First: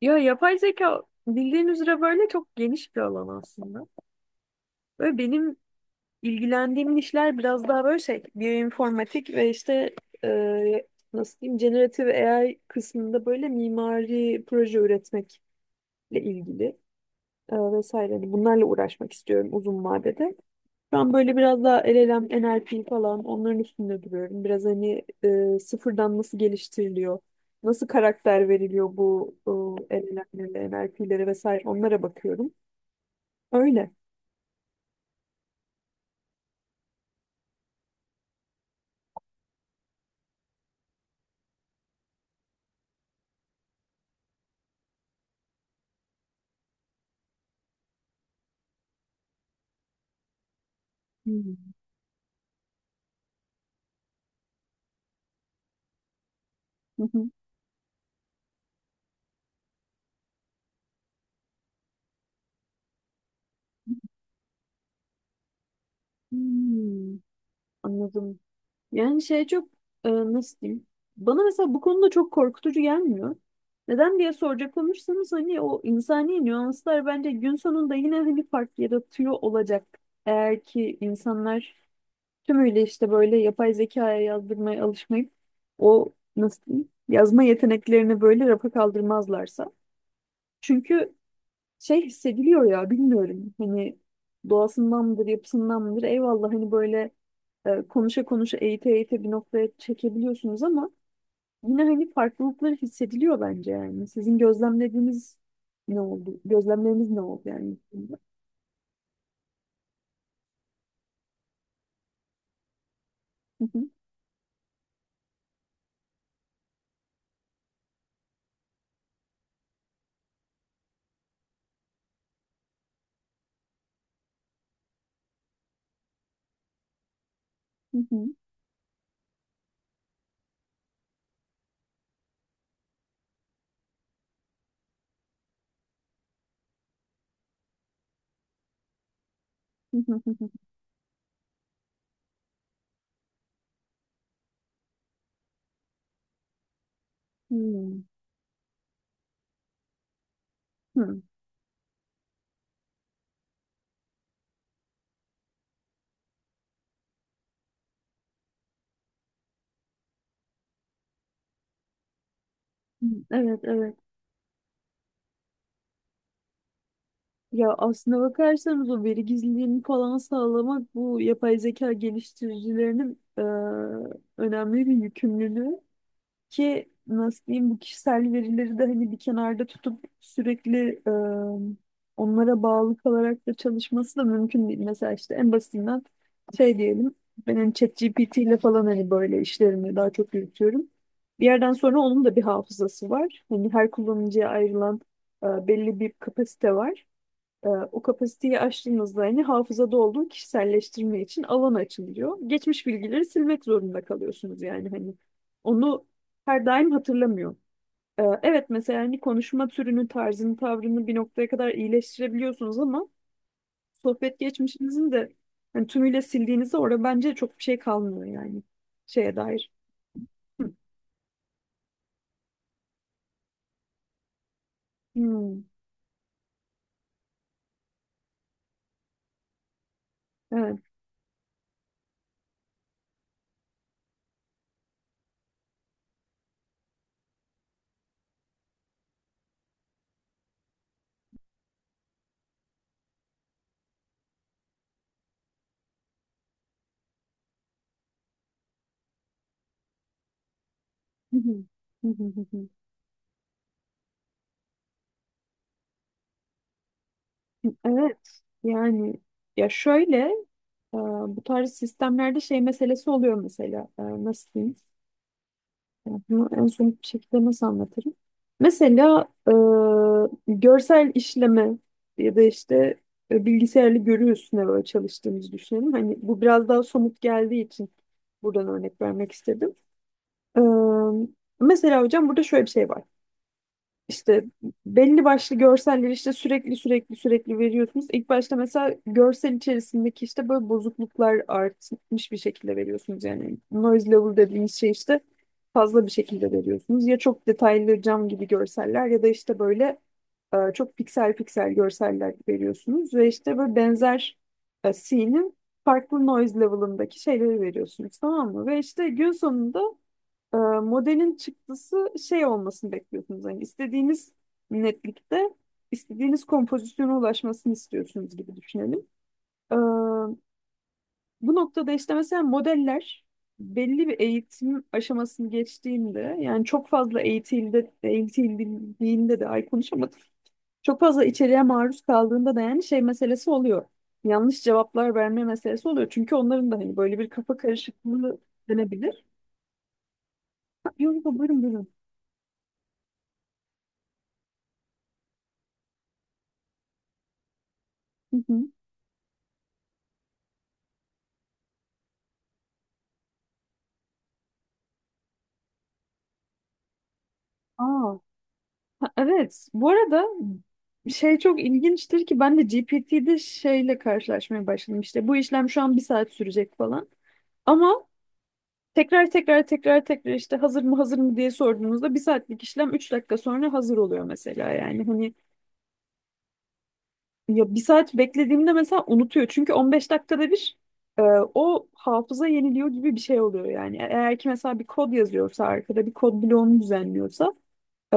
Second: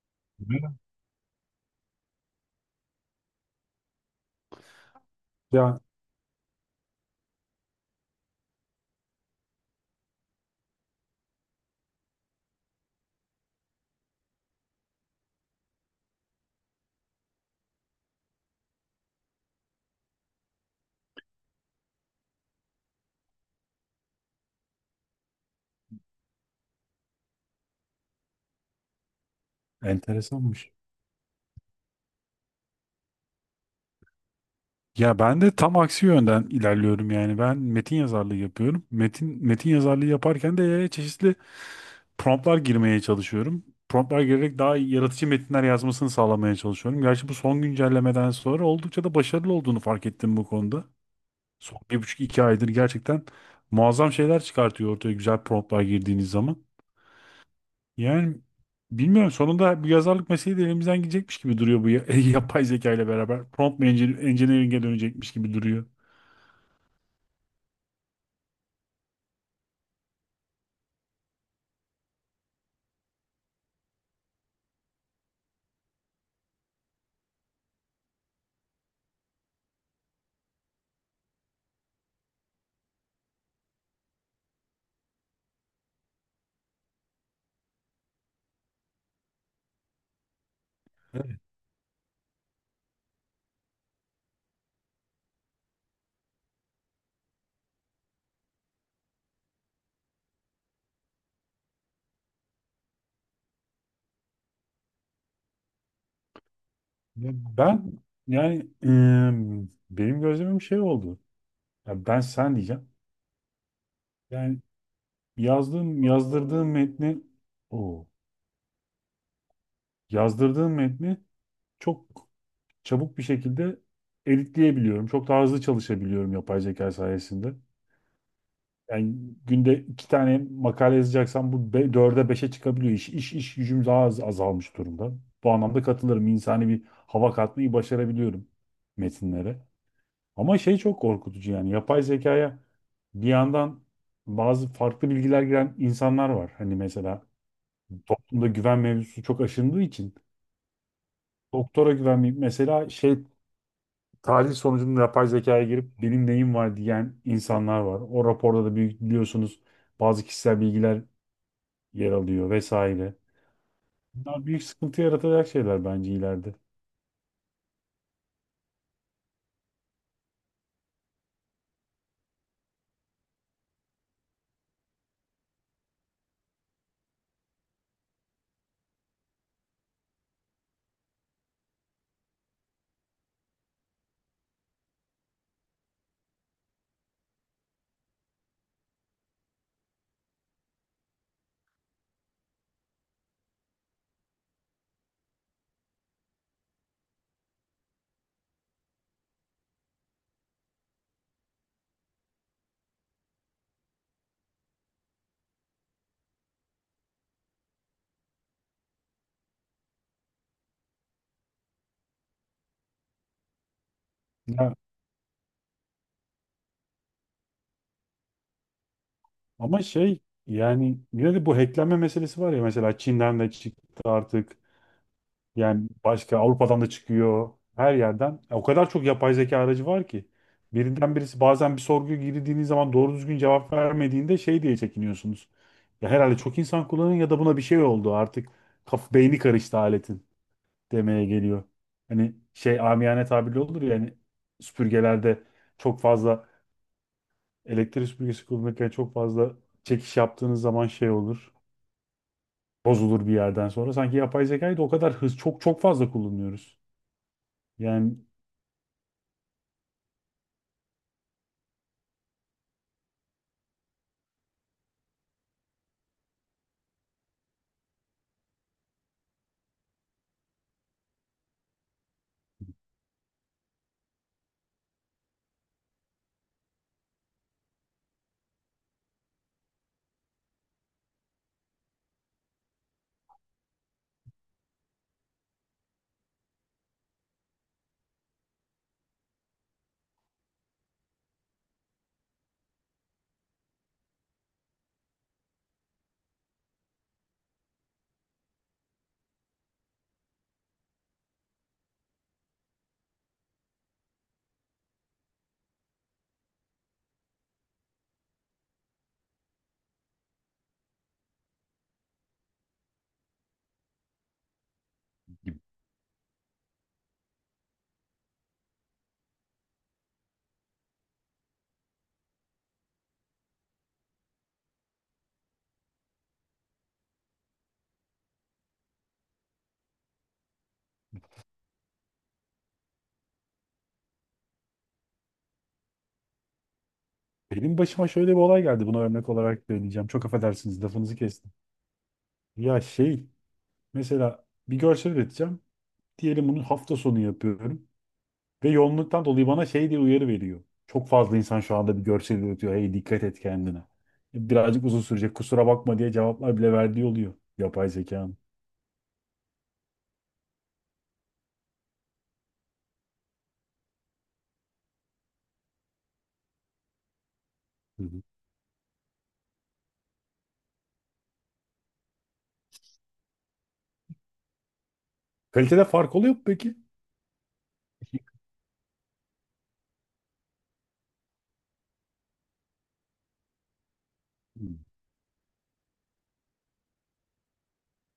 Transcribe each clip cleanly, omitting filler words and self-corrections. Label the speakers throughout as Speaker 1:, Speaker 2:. Speaker 1: Ya yapay
Speaker 2: Evet.
Speaker 1: zeka bildiğin üzere böyle çok geniş bir alan aslında. Böyle benim
Speaker 2: Ya
Speaker 1: ilgilendiğim işler biraz daha böyle şey, biyoinformatik ve işte e, nasıl diyeyim, generative AI kısmında böyle mimari proje üretmekle ilgili vesaire. Hani bunlarla uğraşmak istiyorum uzun vadede. Şu an böyle biraz daha LLM, NLP falan onların üstünde duruyorum. Biraz hani sıfırdan nasıl geliştiriliyor, nasıl karakter veriliyor bu LLM'lere,
Speaker 2: Enteresanmış.
Speaker 1: NLP'lere vesaire onlara bakıyorum. Öyle.
Speaker 2: Ya ben de tam aksi yönden ilerliyorum yani. Ben metin yazarlığı yapıyorum. Metin yazarlığı yaparken de çeşitli promptlar girmeye çalışıyorum. Promptlar girerek daha yaratıcı metinler yazmasını sağlamaya çalışıyorum. Gerçi bu son güncellemeden sonra oldukça da başarılı olduğunu fark ettim bu konuda.
Speaker 1: Hmm.
Speaker 2: Son bir buçuk iki aydır gerçekten muazzam şeyler çıkartıyor ortaya güzel promptlar girdiğiniz zaman.
Speaker 1: Hı hı.
Speaker 2: Yani bilmiyorum sonunda bu yazarlık mesleği de elimizden gidecekmiş gibi duruyor bu ya- yapay zeka ile beraber. Prompt mu engineer- engineering'e dönecekmiş gibi duruyor.
Speaker 1: Hmm, anladım. Yani şey çok nasıl diyeyim? Bana mesela bu konuda çok korkutucu gelmiyor. Neden diye soracak olursanız hani o insani nüanslar bence gün sonunda yine hani fark yaratıyor olacak. Eğer ki insanlar tümüyle işte böyle yapay zekaya yazdırmaya alışmayıp o nasıl diyeyim, yazma yeteneklerini böyle rafa kaldırmazlarsa. Çünkü
Speaker 2: Evet.
Speaker 1: şey hissediliyor ya bilmiyorum hani doğasından mıdır yapısından mıdır eyvallah hani böyle konuşa konuşa eğite eğite bir noktaya çekebiliyorsunuz ama yine hani farklılıkları hissediliyor bence yani. Sizin gözlemlediğiniz ne oldu? Gözlemleriniz ne oldu yani,
Speaker 2: Ben
Speaker 1: bu konuda?
Speaker 2: yani benim gözlemim şey oldu. Ya ben sen diyeceğim.
Speaker 1: Hı hı,
Speaker 2: Yani yazdırdığım metni o yazdırdığım metni çok çabuk bir şekilde editleyebiliyorum. Çok daha hızlı çalışabiliyorum yapay zeka sayesinde.
Speaker 1: hı hı,
Speaker 2: Yani günde iki tane makale yazacaksan bu dörde beşe çıkabiliyor iş. İş gücüm daha az azalmış durumda. Bu anlamda katılırım. İnsani bir hava katmayı başarabiliyorum metinlere.
Speaker 1: hı hı, hı
Speaker 2: Ama şey çok korkutucu yani. Yapay zekaya bir yandan bazı farklı bilgiler giren insanlar var. Hani mesela
Speaker 1: hı,
Speaker 2: toplumda güven mevzusu çok aşındığı için
Speaker 1: hı. Hı, hı.
Speaker 2: doktora güvenmeyip mesela şey tahlil sonucunda yapay zekaya girip benim neyim var diyen insanlar var. O raporda da büyük biliyorsunuz bazı kişisel bilgiler yer alıyor vesaire.
Speaker 1: Evet, evet.
Speaker 2: Bunlar büyük sıkıntı yaratacak şeyler bence ileride.
Speaker 1: Ya aslına bakarsanız o veri gizliliğini falan sağlamak bu yapay zeka geliştiricilerinin önemli bir yükümlülüğü ki nasıl diyeyim bu kişisel verileri de hani bir kenarda tutup sürekli onlara bağlı kalarak da çalışması da mümkün değil. Mesela işte en basitinden şey diyelim ben hani ChatGPT ile falan hani böyle işlerimi daha çok yürütüyorum. Bir yerden sonra onun da bir hafızası var. Hani her kullanıcıya ayrılan belli bir kapasite var. O kapasiteyi aştığınızda hani hafızada olduğu kişiselleştirme için alan açılıyor. Geçmiş bilgileri silmek zorunda kalıyorsunuz yani hani onu her daim hatırlamıyor. Evet, mesela hani konuşma türünü, tarzını, tavrını bir noktaya kadar iyileştirebiliyorsunuz ama sohbet
Speaker 2: Ya,
Speaker 1: geçmişinizin de hani tümüyle sildiğinizde orada bence çok bir şey kalmıyor yani şeye dair.
Speaker 2: ama şey
Speaker 1: Hı.
Speaker 2: yani yine de bu hacklenme meselesi var ya, mesela Çin'den de çıktı artık.
Speaker 1: Hmm,
Speaker 2: Yani başka Avrupa'dan da çıkıyor. Her yerden. O kadar çok yapay zeka aracı var ki.
Speaker 1: evet.
Speaker 2: Birinden birisi bazen bir sorguya girdiğiniz zaman doğru düzgün cevap vermediğinde şey diye çekiniyorsunuz. Ya herhalde çok insan kullanıyor ya da buna bir şey oldu artık. Kaf beyni karıştı aletin demeye geliyor. Hani şey amiyane tabirle olur ya hani süpürgelerde çok fazla elektrik süpürgesi kullanırken çok fazla çekiş yaptığınız zaman şey olur. Bozulur bir yerden sonra. Sanki yapay zekayı da o kadar çok fazla kullanıyoruz. Yani
Speaker 1: Evet yani, ya şöyle. Ee, Bu tarz sistemlerde şey meselesi oluyor mesela. Nasıl diyeyim? Yani bunu en son bir şekilde nasıl anlatırım? Mesela görsel işleme ya da işte bilgisayarlı görü üstüne böyle çalıştığımızı düşünelim. Hani bu biraz daha somut geldiği için buradan örnek vermek istedim. Ee, Mesela hocam burada şöyle bir şey var. İşte belli başlı görselleri işte sürekli sürekli sürekli veriyorsunuz. İlk başta mesela görsel içerisindeki işte böyle bozukluklar artmış bir şekilde veriyorsunuz. Yani noise level dediğimiz şey işte fazla bir şekilde veriyorsunuz. Ya çok detaylı cam gibi görseller ya da işte böyle çok piksel piksel görseller veriyorsunuz. Ve işte böyle benzer scene'in farklı noise level'ındaki şeyleri veriyorsunuz, tamam mı? Ve işte gün sonunda modelin çıktısı şey olmasını bekliyorsunuz. Hani istediğiniz netlikte istediğiniz kompozisyona ulaşmasını istiyorsunuz gibi düşünelim. E, Bu noktada işte mesela modeller belli bir eğitim aşamasını geçtiğinde yani çok fazla eğitildi, eğitildiğinde de ay konuşamadım. Çok fazla içeriğe maruz kaldığında da yani şey meselesi oluyor. Yanlış cevaplar verme meselesi oluyor. Çünkü onların da hani böyle bir kafa
Speaker 2: benim başıma şöyle bir
Speaker 1: karışıklığı
Speaker 2: olay geldi. Buna
Speaker 1: denebilir.
Speaker 2: örnek olarak söyleyeceğim. Çok affedersiniz
Speaker 1: Ha, yok
Speaker 2: lafınızı
Speaker 1: yok,
Speaker 2: kestim.
Speaker 1: buyurun buyurun.
Speaker 2: Ya şey mesela bir görsel üreteceğim. Diyelim bunu hafta sonu yapıyorum.
Speaker 1: Hı hı.
Speaker 2: Ve yoğunluktan dolayı bana şey diye uyarı veriyor. Çok fazla insan şu anda bir görsel üretiyor. Hey dikkat et kendine. Birazcık uzun sürecek. Kusura bakma diye cevaplar bile verdiği oluyor.
Speaker 1: Aa.
Speaker 2: Yapay zekanın.
Speaker 1: Ha, evet, bu arada şey çok ilginçtir ki ben de GPT'de şeyle karşılaşmaya başladım. İşte bu işlem şu an bir saat sürecek falan.
Speaker 2: Hı
Speaker 1: Ama
Speaker 2: hı.
Speaker 1: tekrar tekrar tekrar tekrar işte hazır mı hazır mı diye sorduğunuzda bir saatlik işlem 3 dakika sonra hazır oluyor mesela yani hani
Speaker 2: Kalitede fark oluyor mu peki?
Speaker 1: ya bir saat beklediğimde mesela unutuyor çünkü 15 dakikada bir e, o hafıza yeniliyor gibi bir şey oluyor yani. Eğer ki
Speaker 2: Hı
Speaker 1: mesela bir kod yazıyorsa arkada bir kod bloğunu düzenliyorsa Ee,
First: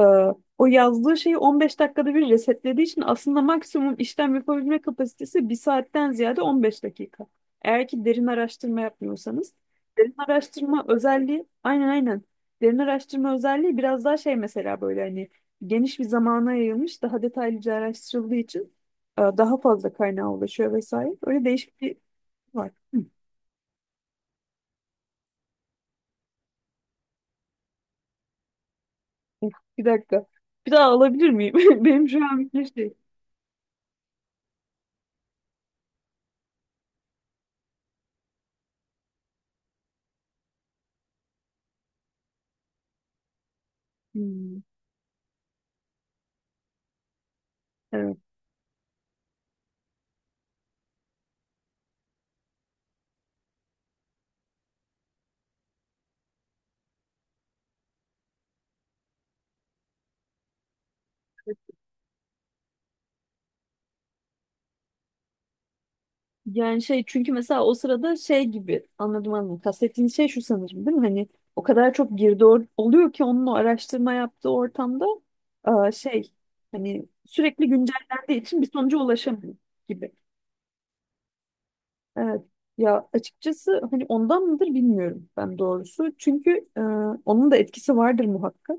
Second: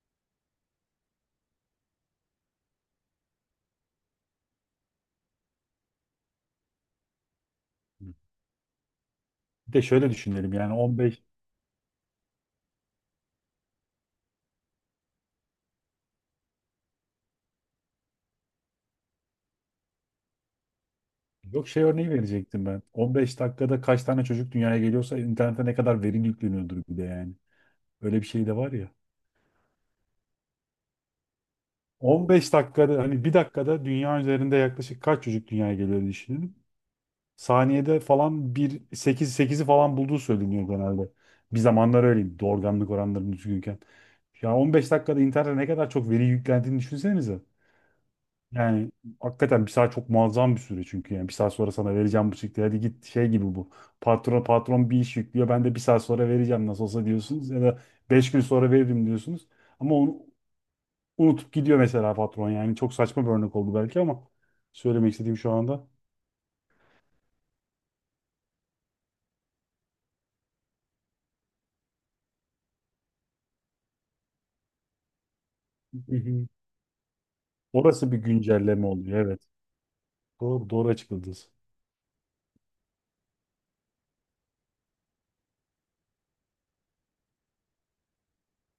Speaker 1: o yazdığı şeyi 15 dakikada bir resetlediği için aslında maksimum işlem yapabilme kapasitesi bir saatten ziyade 15 dakika. Eğer ki
Speaker 2: hı.
Speaker 1: derin araştırma yapmıyorsanız.
Speaker 2: Bir de şöyle
Speaker 1: Derin
Speaker 2: düşünelim yani
Speaker 1: araştırma
Speaker 2: 15
Speaker 1: özelliği aynen aynen. Derin araştırma özelliği biraz daha şey mesela böyle hani geniş bir zamana yayılmış daha detaylıca araştırıldığı için daha fazla kaynağa ulaşıyor vesaire. Öyle
Speaker 2: yok,
Speaker 1: değişik
Speaker 2: şey
Speaker 1: bir şey
Speaker 2: örneği verecektim
Speaker 1: var.
Speaker 2: ben.
Speaker 1: Hı.
Speaker 2: 15 dakikada kaç tane çocuk dünyaya geliyorsa internete ne kadar veri yükleniyordur bir de yani. Öyle bir şey de var ya.
Speaker 1: Of, bir dakika. Bir daha alabilir miyim? Benim şu an
Speaker 2: 15
Speaker 1: bir şey.
Speaker 2: dakikada hani bir dakikada dünya üzerinde yaklaşık kaç çocuk dünyaya geliyor diye düşünelim. Saniyede falan bir 8 sekizi falan bulduğu söyleniyor genelde. Bir zamanlar öyleydi doğurganlık oranları düzgünken. Ya
Speaker 1: Hmm.
Speaker 2: 15 dakikada internete ne kadar çok veri yüklendiğini düşünsenize. Yani hakikaten bir saat çok muazzam bir süre çünkü yani bir saat sonra sana vereceğim bu çıktı hadi git şey gibi bu. Patron bir iş yüklüyor, ben de bir saat sonra vereceğim nasıl olsa diyorsunuz ya da 5 gün sonra veririm diyorsunuz. Ama onu unutup gidiyor mesela patron, yani çok saçma bir örnek oldu belki ama söylemek istediğim şu anda.
Speaker 1: Yani şey çünkü mesela o sırada şey gibi anladım anladım. Kastettiğin şey şu sanırım değil mi? Hani o kadar çok girdi oluyor ki onun o araştırma yaptığı ortamda
Speaker 2: Hı
Speaker 1: şey
Speaker 2: hı.
Speaker 1: hani sürekli
Speaker 2: Orası bir
Speaker 1: güncellendiği için bir
Speaker 2: güncelleme
Speaker 1: sonuca
Speaker 2: oluyor, evet.
Speaker 1: ulaşamıyor gibi.
Speaker 2: Doğru, doğru açıkladınız.
Speaker 1: Evet. Ya açıkçası hani ondan mıdır bilmiyorum ben doğrusu. Çünkü e, onun da etkisi vardır muhakkak.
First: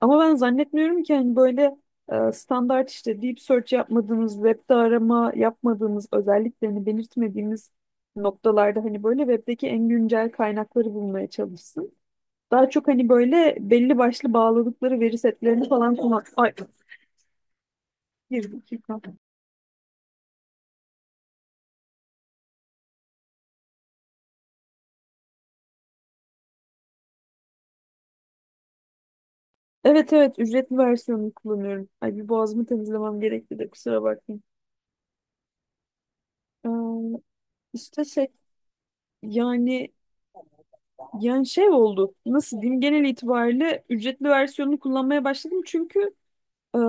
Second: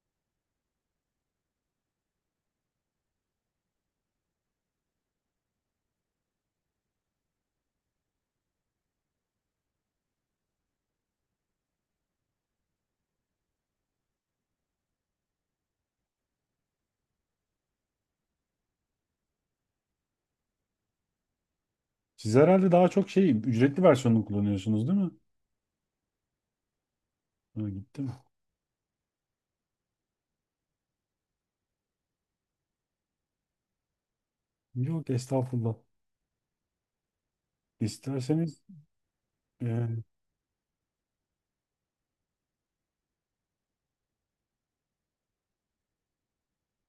Speaker 1: Ama ben zannetmiyorum ki hani böyle standart işte deep search yapmadığınız, webde arama yapmadığınız, özelliklerini belirtmediğiniz noktalarda hani böyle webdeki en güncel kaynakları bulmaya çalışsın. Daha çok hani böyle belli başlı bağladıkları veri setlerini falan kullan. Ay, bir dakika.
Speaker 2: Siz herhalde daha çok şey, ücretli versiyonunu kullanıyorsunuz değil mi? Ha, gitti mi?
Speaker 1: Evet evet, ücretli versiyonunu kullanıyorum. Ay, bir boğazımı temizlemem gerekti de kusura bakmayın.
Speaker 2: Yok estağfurullah.
Speaker 1: Ee, işte şey
Speaker 2: İsterseniz e, hı
Speaker 1: yani. Yani şey oldu. Nasıl diyeyim? Genel itibariyle ücretli versiyonunu kullanmaya başladım çünkü eee,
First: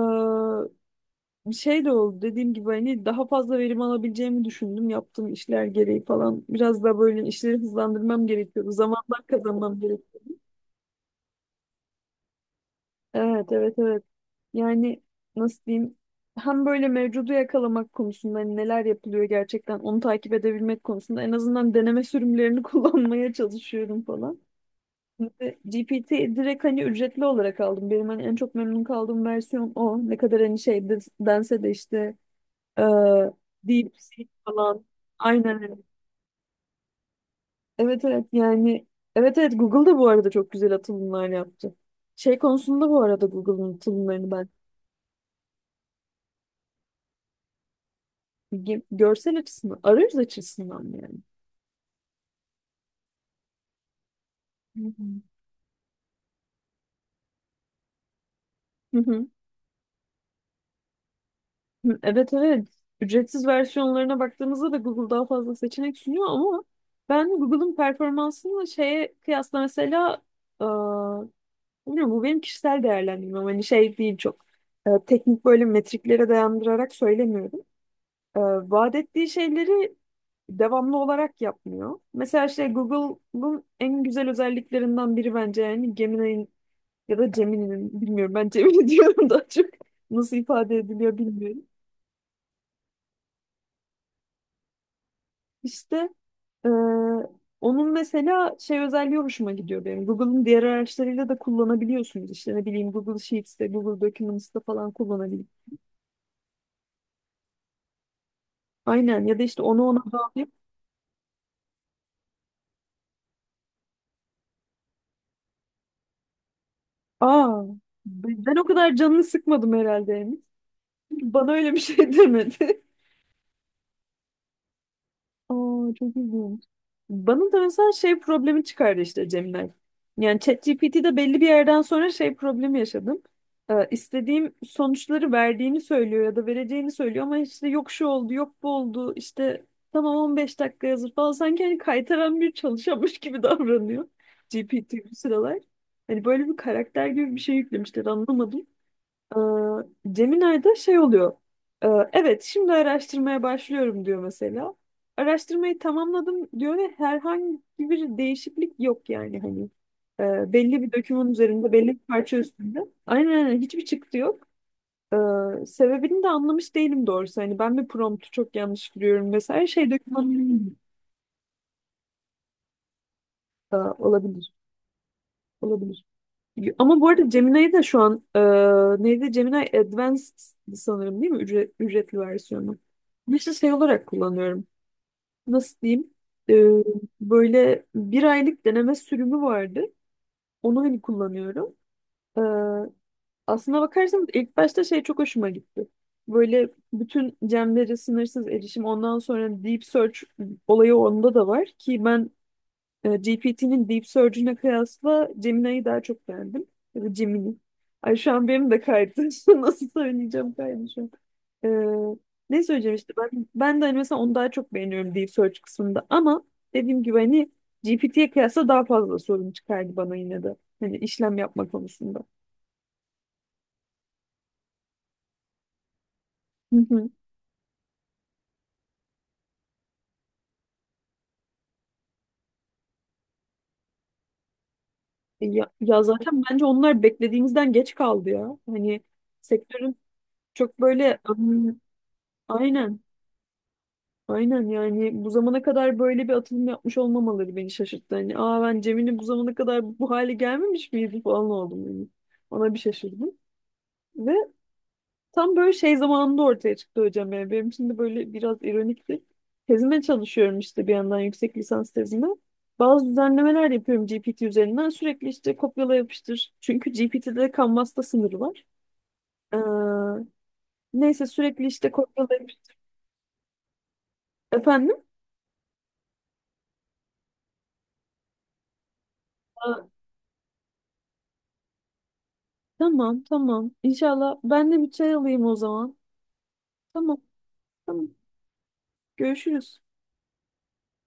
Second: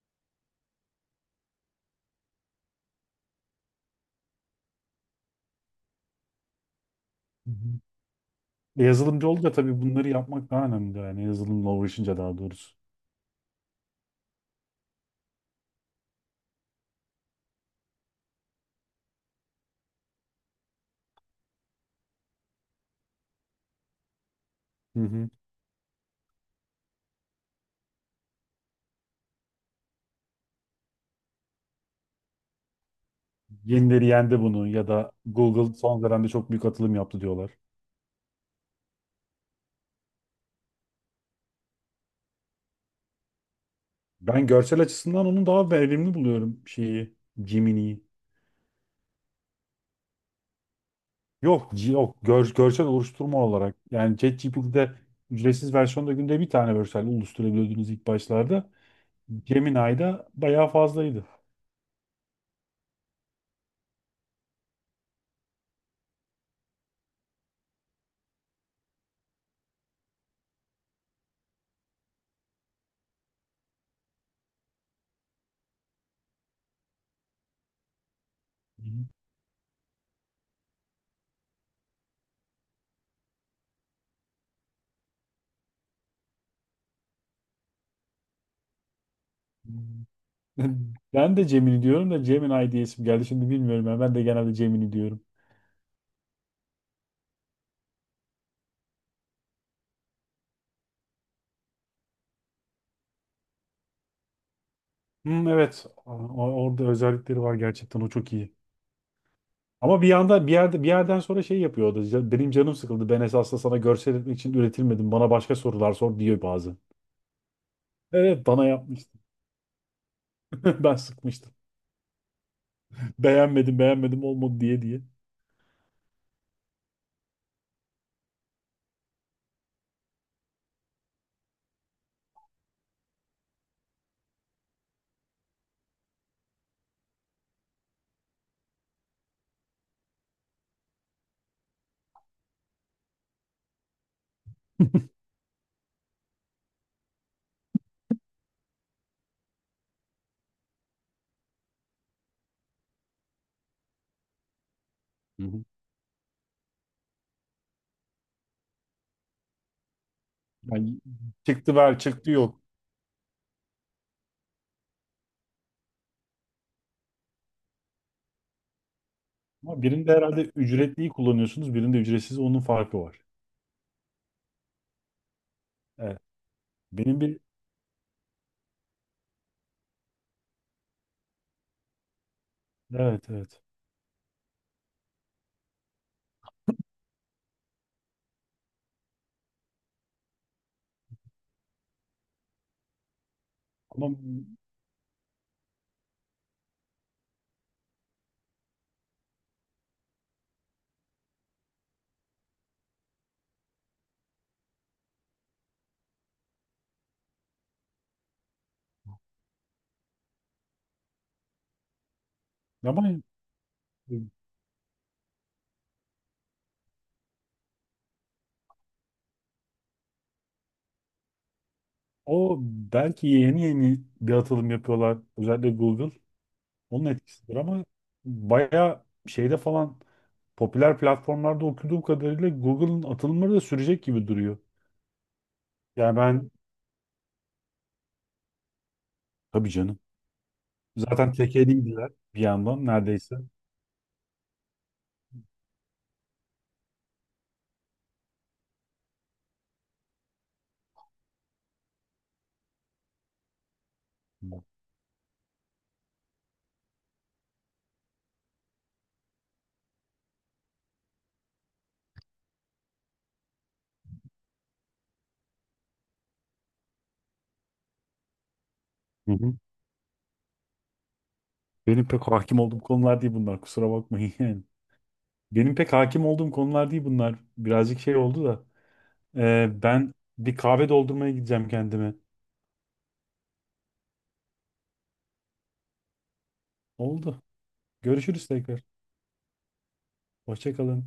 Speaker 1: bir şey de oldu. Dediğim gibi hani daha fazla verim alabileceğimi düşündüm. Yaptığım işler gereği falan. Biraz daha böyle işleri
Speaker 2: hı.
Speaker 1: hızlandırmam gerekiyordu. Zamandan
Speaker 2: Yazılımcı olunca
Speaker 1: kazanmam
Speaker 2: tabii bunları
Speaker 1: gerekiyordu.
Speaker 2: yapmak daha önemli yani, yazılımla uğraşınca daha doğrusu.
Speaker 1: Evet, evet, evet. Yani nasıl diyeyim? Hem böyle mevcudu yakalamak konusunda hani neler yapılıyor gerçekten onu takip edebilmek konusunda en azından deneme sürümlerini kullanmaya çalışıyorum falan.
Speaker 2: Hı hı.
Speaker 1: Şimdi GPT direkt hani ücretli olarak aldım. Benim hani en çok memnun kaldığım versiyon o. Ne kadar hani şey dense de işte e,
Speaker 2: Yenileri
Speaker 1: DeepSeek
Speaker 2: yendi bunu
Speaker 1: falan.
Speaker 2: ya da
Speaker 1: Aynen
Speaker 2: Google
Speaker 1: öyle.
Speaker 2: son dönemde çok büyük atılım yaptı diyorlar.
Speaker 1: Evet evet yani, evet evet, Google da bu arada çok güzel atılımlar yaptı. Şey konusunda bu arada Google'ın atılımlarını
Speaker 2: Ben
Speaker 1: ben
Speaker 2: görsel açısından onu daha verimli buluyorum, şeyi, Gemini'yi.
Speaker 1: görsel açısından, arayüz açısından mı yani?
Speaker 2: Yok G- yok gör- görsel oluşturma olarak yani,
Speaker 1: Hı
Speaker 2: ChatGPT'de
Speaker 1: hı.
Speaker 2: ücretsiz versiyonda günde bir tane görsel oluşturabiliyordunuz ilk başlarda.
Speaker 1: Hı hı.
Speaker 2: Gemini'de bayağı fazlaydı.
Speaker 1: Hı, evet evet. Ücretsiz versiyonlarına baktığımızda da Google daha fazla seçenek sunuyor ama ben Google'ın performansını şeye kıyasla mesela eee, bilmiyorum, bu benim kişisel değerlendirmem. Hani şey değil çok teknik böyle metriklere dayandırarak söylemiyorum. Eee
Speaker 2: Hı
Speaker 1: Vaat
Speaker 2: hı.
Speaker 1: ettiği şeyleri devamlı olarak yapmıyor. Mesela işte Google'ın en güzel özelliklerinden biri bence yani Gemini'nin ya da Gemini'nin bilmiyorum ben Gemini diyorum daha çok, nasıl ifade ediliyor
Speaker 2: Ben de
Speaker 1: bilmiyorum.
Speaker 2: Gemini diyorum da Gemini diye isim geldi. Şimdi bilmiyorum ya. Ben de genelde Gemini diyorum.
Speaker 1: İşte Ee, onun mesela şey özelliği hoşuma gidiyor benim. Google'ın diğer araçlarıyla da kullanabiliyorsunuz. İşte ne bileyim Google Sheets'te, Google Documents'te falan
Speaker 2: Hmm,
Speaker 1: kullanabiliyorsunuz.
Speaker 2: evet. O- orada özellikleri var gerçekten. O çok iyi.
Speaker 1: Aynen, ya da işte onu
Speaker 2: Ama
Speaker 1: ona
Speaker 2: bir yanda
Speaker 1: bağlayıp
Speaker 2: bir yerde bir yerden sonra şey yapıyor o da. "Ya benim canım sıkıldı. Ben esasında sana görsel etmek için üretilmedim. Bana başka sorular sor" diyor bazı.
Speaker 1: aa
Speaker 2: Evet
Speaker 1: ben o
Speaker 2: bana
Speaker 1: kadar
Speaker 2: yapmıştım.
Speaker 1: canını sıkmadım herhalde, Emin.
Speaker 2: Ben
Speaker 1: Bana
Speaker 2: sıkmıştım.
Speaker 1: öyle bir şey demedi.
Speaker 2: Beğenmedim, olmadı diye.
Speaker 1: Aa, çok ilginç. Bana da mesela şey problemi çıkardı işte, Cemile. Yani ChatGPT'de belli bir yerden sonra şey problemi yaşadım. İstediğim sonuçları verdiğini söylüyor ya da vereceğini söylüyor ama işte yok şu oldu, yok bu oldu, işte tamam 15 dakika hazır falan. Sanki hani kaytaran bir çalışanmış gibi davranıyor GPT bu sıralar. Hani böyle bir karakter gibi bir şey yüklemişler anlamadım. Ee, Gemini'de şey oluyor. Ee, evet, şimdi araştırmaya başlıyorum diyor mesela.
Speaker 2: Hı hı.
Speaker 1: Araştırmayı tamamladım diyor ve herhangi bir değişiklik yok yani hani. Belli bir
Speaker 2: Yani
Speaker 1: dökümün üzerinde,
Speaker 2: çıktı
Speaker 1: belli bir
Speaker 2: ver, çıktı
Speaker 1: parça
Speaker 2: yok.
Speaker 1: üstünde. Aynen aynen, hiçbir çıktı yok. Sebebini de anlamış değilim doğrusu. Hani ben bir promptu çok yanlış giriyorum vesaire
Speaker 2: Ama
Speaker 1: şey
Speaker 2: birinde
Speaker 1: dökümanı.
Speaker 2: herhalde ücretliyi kullanıyorsunuz, birinde ücretsiz, onun farkı var.
Speaker 1: Olabilir. Olabilir.
Speaker 2: Evet.
Speaker 1: Ama bu
Speaker 2: Benim
Speaker 1: arada
Speaker 2: bir
Speaker 1: Gemini'yi de şu an neydi? Gemini Advanced sanırım değil mi? Ücretli versiyonu.
Speaker 2: evet
Speaker 1: Ben işte
Speaker 2: evet.
Speaker 1: şey olarak kullanıyorum. Nasıl diyeyim? E, Böyle bir aylık deneme sürümü vardı. Onu hani kullanıyorum. E, Aslına
Speaker 2: Ama
Speaker 1: bakarsanız ilk başta şey çok hoşuma gitti. Böyle bütün gemlere sınırsız erişim. Ondan sonra Deep Search olayı onda da var ki ben GPT'nin Deep Surge'üne kıyasla Gemini'yi daha çok beğendim. Ya da Gemini. Ay şu an benim de kaydı. Nasıl söyleyeceğim, kaydı şu an. E, Ne söyleyeceğim
Speaker 2: ama
Speaker 1: işte ben, de hani
Speaker 2: e,
Speaker 1: mesela onu daha çok beğeniyorum Deep Search kısmında ama dediğim gibi hani GPT'ye kıyasla daha fazla sorun çıkardı bana yine de. Hani işlem yapma konusunda.
Speaker 2: o belki yeni yeni bir atılım yapıyorlar. Özellikle Google.
Speaker 1: Hı
Speaker 2: Onun
Speaker 1: hı.
Speaker 2: etkisidir ama bayağı şeyde falan popüler platformlarda okuduğum kadarıyla Google'ın atılımları da sürecek gibi duruyor.
Speaker 1: Ya,
Speaker 2: Yani
Speaker 1: zaten
Speaker 2: ben,
Speaker 1: bence onlar beklediğimizden geç kaldı ya. Hani
Speaker 2: tabii
Speaker 1: sektörün
Speaker 2: canım.
Speaker 1: çok böyle
Speaker 2: Zaten tekeliydiler bir yandan
Speaker 1: aynen.
Speaker 2: neredeyse.
Speaker 1: Aynen yani bu zamana kadar böyle bir atılım yapmış olmamaları beni şaşırttı. Hani ben, Cemile bu zamana kadar bu hale gelmemiş miydi falan oldum yani. Ona bir şaşırdım. Ve
Speaker 2: Hı
Speaker 1: tam böyle şey zamanında ortaya çıktı hocam yani. Benim için de böyle biraz ironikti. Tezime çalışıyorum işte bir yandan, yüksek lisans tezime. Bazı düzenlemeler yapıyorum GPT üzerinden. Sürekli işte kopyala yapıştır. Çünkü GPT'de kanvasta sınırı var.
Speaker 2: hı.
Speaker 1: Ee, Neyse sürekli işte
Speaker 2: Benim pek
Speaker 1: kopyala
Speaker 2: hakim
Speaker 1: yapıştır.
Speaker 2: olduğum konular değil bunlar. Kusura bakmayın yani.
Speaker 1: Efendim?
Speaker 2: Benim pek hakim olduğum konular değil bunlar. Birazcık şey oldu da. Ben bir kahve doldurmaya gideceğim kendime.
Speaker 1: Tamam tamam. İnşallah ben de bir çay alayım o zaman. Tamam
Speaker 2: Oldu.
Speaker 1: tamam.
Speaker 2: Görüşürüz tekrar.
Speaker 1: Görüşürüz.
Speaker 2: Hoşça kalın.